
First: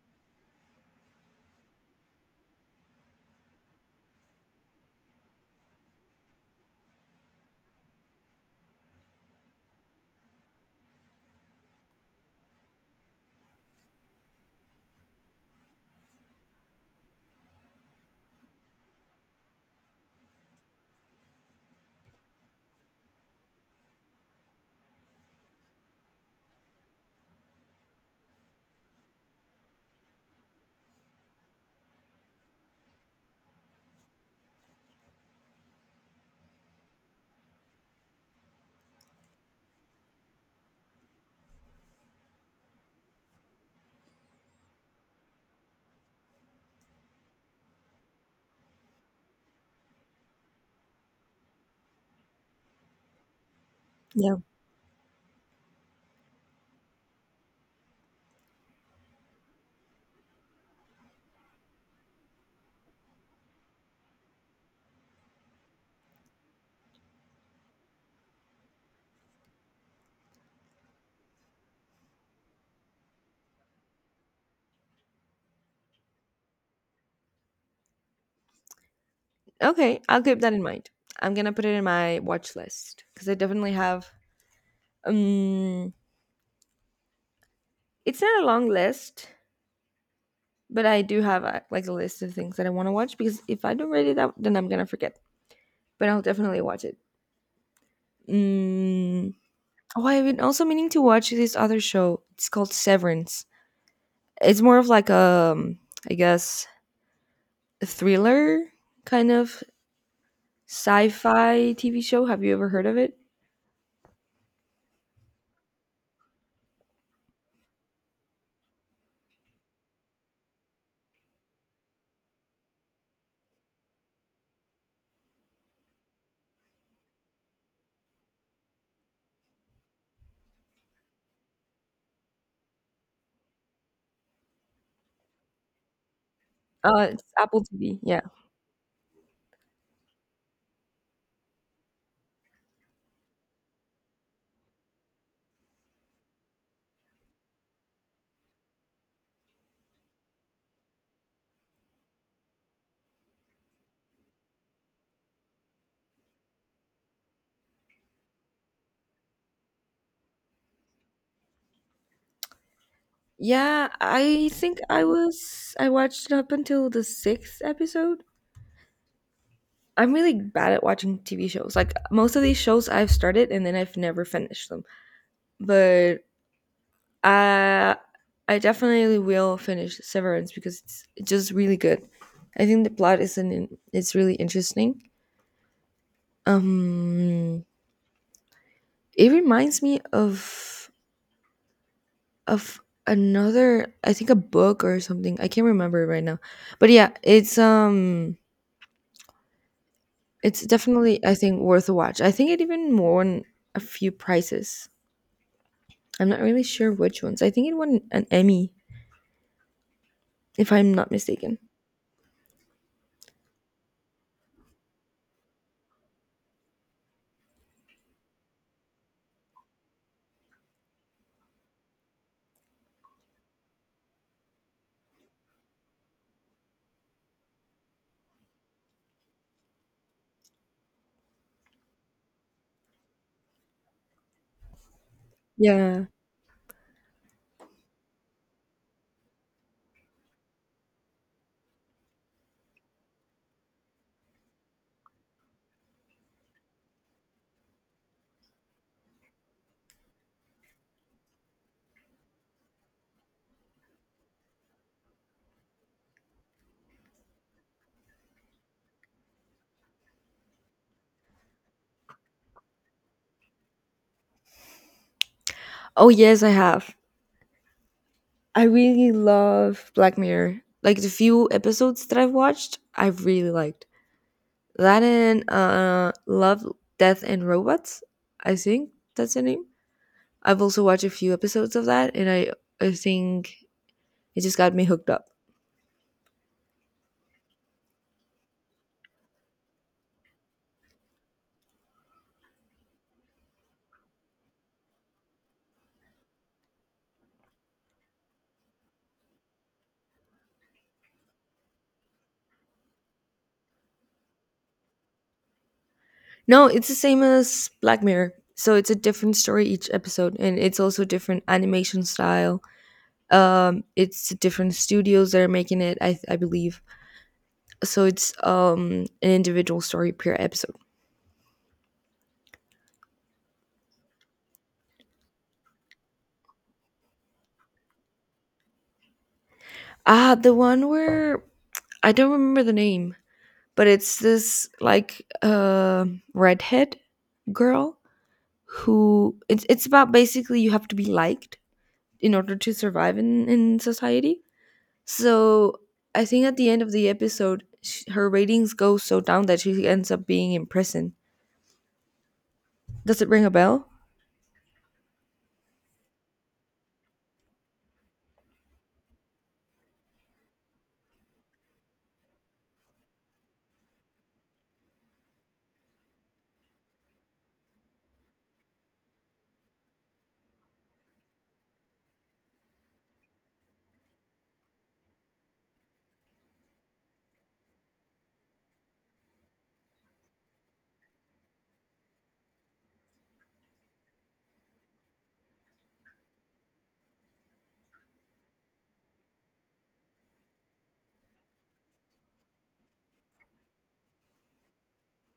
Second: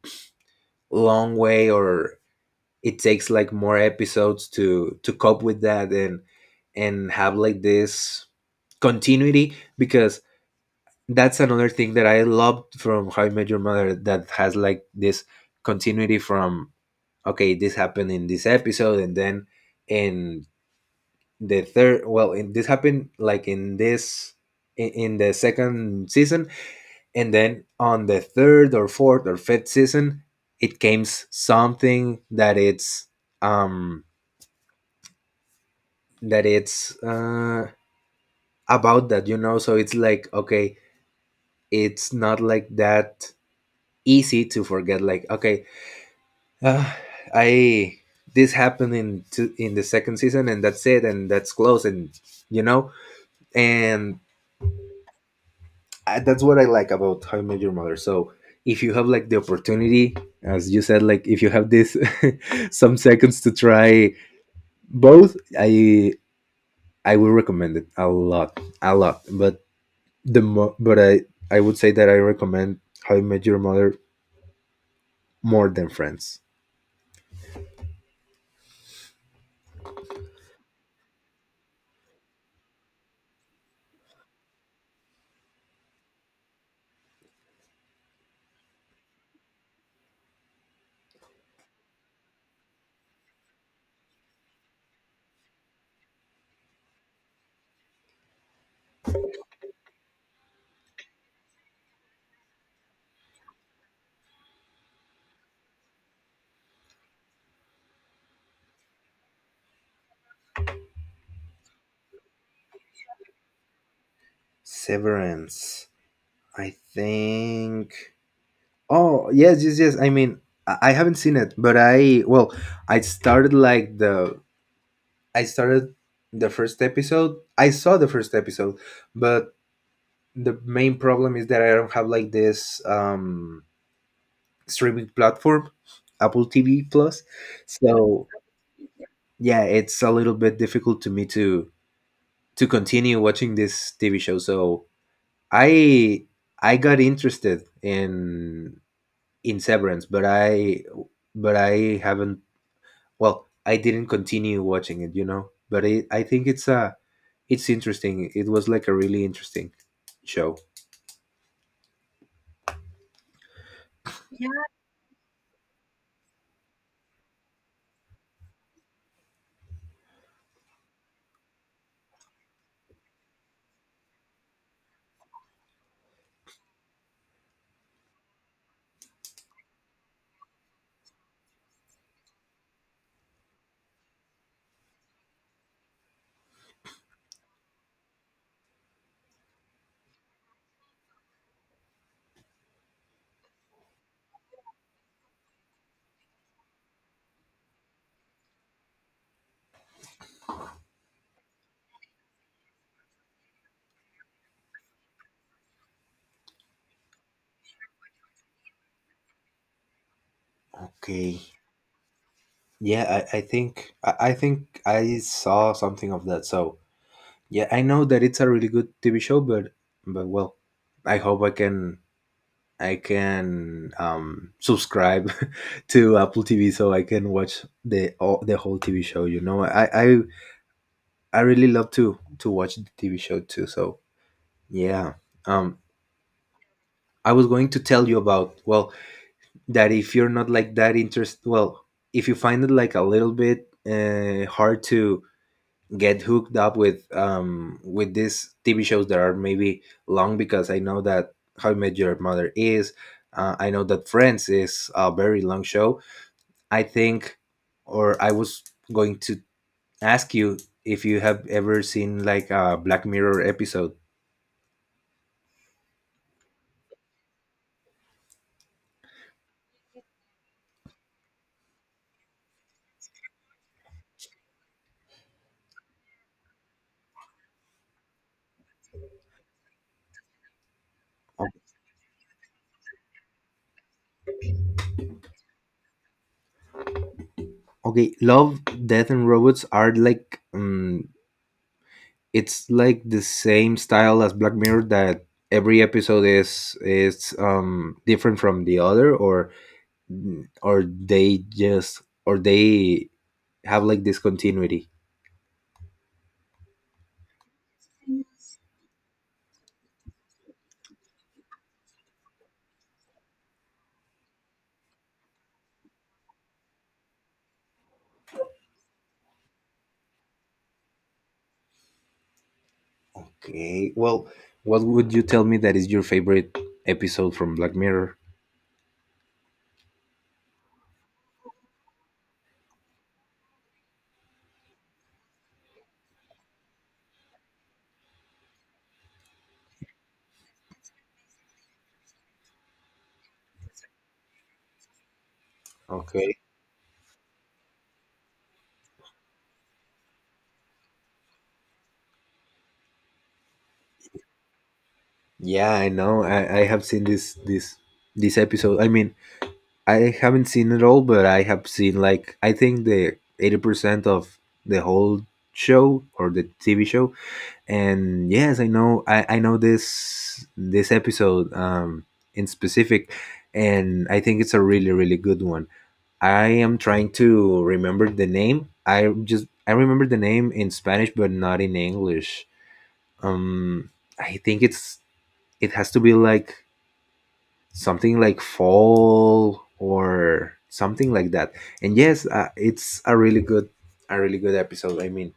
Speaker 1: long way, or it takes like more episodes to to cope with that, and and have like this continuity, because that's another thing that I loved from How I Met Your Mother, that has like this continuity from, okay, this happened in this episode, and then in the third, well, in, this happened like in this, in, in the second season, and then on the third or fourth or fifth season it came s- something that it's um that it's uh about that, you know so it's like, okay, it's not like that easy to forget, like, okay, uh, I this happened in to, in the second season, and that's it, and that's close, and you know and
Speaker 2: Yeah.
Speaker 1: I, that's what I like about How I Met Your Mother. So if you have like the opportunity, as you said, like if you have this some seconds to try both, I I will recommend it a lot, a lot. But the mo- but I I would say that I recommend How I Met Your Mother more than Friends.
Speaker 2: Okay, I'll keep that in mind. I'm gonna put it in my watch list because I definitely have. Um, it's not a long list, but I do have a, like a list of things that I want to watch because if I don't write it out, then I'm gonna forget. But I'll definitely watch it. Mm. Oh, I've been also meaning to watch this other show. It's called Severance. It's more of like a, um, I guess, a thriller kind of sci-fi T V show. Have you ever heard of it?
Speaker 1: Severance. I think. Oh yes, yes, yes. I mean, I I haven't seen it, but I well, I started like the I started the first episode. I saw the first episode, but the main problem is that I don't have like this, um, streaming platform, Apple T V
Speaker 2: Uh, it's
Speaker 1: Plus.
Speaker 2: Apple T V. Yeah.
Speaker 1: So yeah, it's a little bit difficult to me to to continue watching this T V show. So I I got interested in in Severance, but I but I haven't well I didn't continue watching it, you know but i i think it's uh it's interesting, it was like a really interesting show.
Speaker 2: Yeah, I think I was I watched up until the sixth episode. I'm really bad at watching T V shows. Like most of these shows I've started and then I've never finished them. But I I definitely will finish Severance because it's just really good. I think the plot is an it's really interesting. Um it reminds me of of another I think a book or something. I can't remember right now. But yeah, it's um it's definitely I think worth a watch. I think it even won a few prizes. I'm not really sure which ones. I think it won an Emmy, if I'm not
Speaker 1: Okay,
Speaker 2: mistaken.
Speaker 1: yeah, i, I think I, I think i saw something of that, so yeah, I know that it's a really good TV show, but but well I hope i can i can, um subscribe to Apple TV, so I can watch the all, the whole TV show. You know i i i really love to to watch the TV show too, so yeah. um
Speaker 2: Yeah.
Speaker 1: I was going to tell you about, well, that if you're not like that, interest well, if you find it like a little bit, uh, hard to get hooked up with, um with these T V shows that are maybe long, because I know that How I Met Your Mother is, uh, I know that Friends is a very long show, I think. Or I was going to ask you if you have ever seen like a Black Mirror episode.
Speaker 2: Oh yes, I have. I really love Black Mirror. Like the few episodes that I've watched, I have really liked. That and uh Love, Death and Robots, I think that's the name. I've also watched a few episodes of that, and I I think it just got me hooked up.
Speaker 1: Okay. Love, Death and Robots are like, um it's like the same style as Black Mirror, that every episode is is um different from the other, or or they just or they have like discontinuity.
Speaker 2: No, it's the same as Black Mirror. So it's a different story each episode, and it's also different animation style. Um, it's different studios that are making it, I, I believe. So it's um an individual story per episode.
Speaker 1: Okay. Well, what would you tell me that is your favorite episode from Black Mirror?
Speaker 2: Ah, uh, the one where I don't remember the name, but it's this like uh redhead girl who it's it's about basically you have to be liked in order to survive in, in society. So I
Speaker 1: Okay.
Speaker 2: think at the end of the episode, sh her ratings go so down that she ends up being in prison. Does it ring a bell?
Speaker 1: Yeah, I know. I, I have seen this this this episode. I mean, I haven't seen it all, but I have seen like I think the eighty percent of the whole show or the T V show. And yes, i know i, I know this this episode, um in specific. And I think it's a really really good one. I am trying to remember the name. i just I remember the name in Spanish but not in English. um I think it's it has to be like something like fall or something like that. And yes, uh, it's a really good, a really good episode, I mean.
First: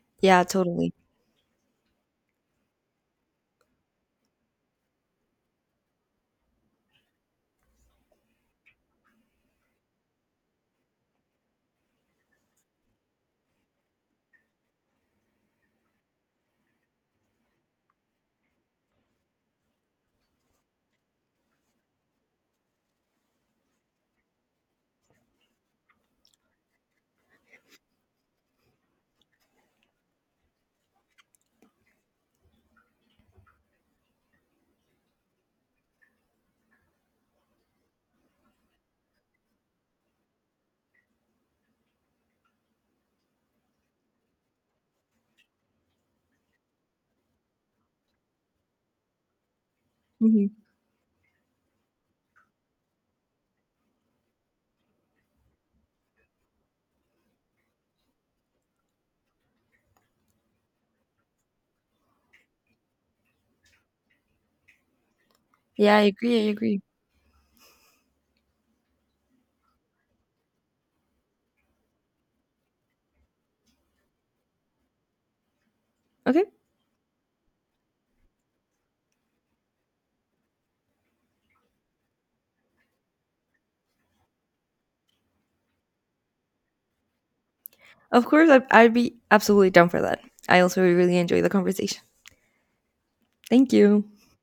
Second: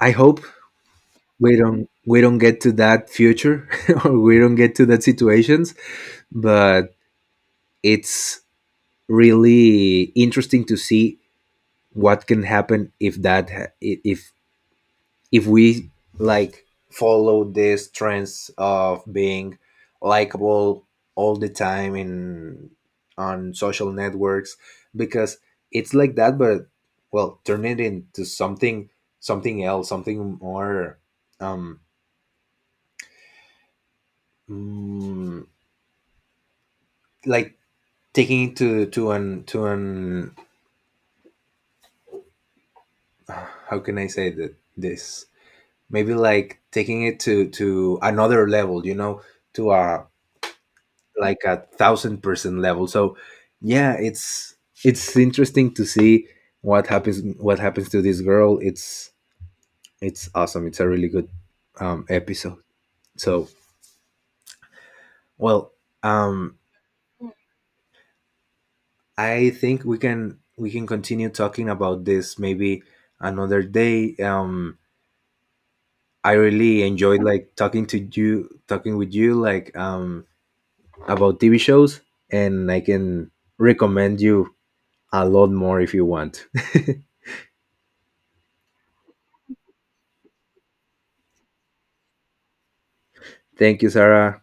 Speaker 1: I hope
Speaker 2: Yeah, totally.
Speaker 1: we don't we don't get to that future or we don't get to that situations, but it's really interesting to see what can happen if, that ha- i- if if we like follow these trends of being likable all the time, in on social networks, because it's like that. But, well, turn it into something something else, something more, um mm, like, taking it to to an to an, how can I say that, this, maybe like, taking it to to another level, you know, to a,
Speaker 2: Hmm.
Speaker 1: like, a thousand percent level. So yeah, it's it's interesting to see what happens what happens to this girl. It's it's awesome. It's a really good, um, episode. So, well,
Speaker 2: Yeah, I agree. I
Speaker 1: um,
Speaker 2: agree.
Speaker 1: I think we can we can continue talking about this maybe another day. Um, I
Speaker 2: Okay.
Speaker 1: really enjoyed like talking to you, talking with you, like, um about T V shows, and I can recommend you a lot more if you want.
Speaker 2: Of course, I, I'd be absolutely down for that. I also really enjoy the conversation. Thank
Speaker 1: Thank you,
Speaker 2: you.
Speaker 1: Sarah.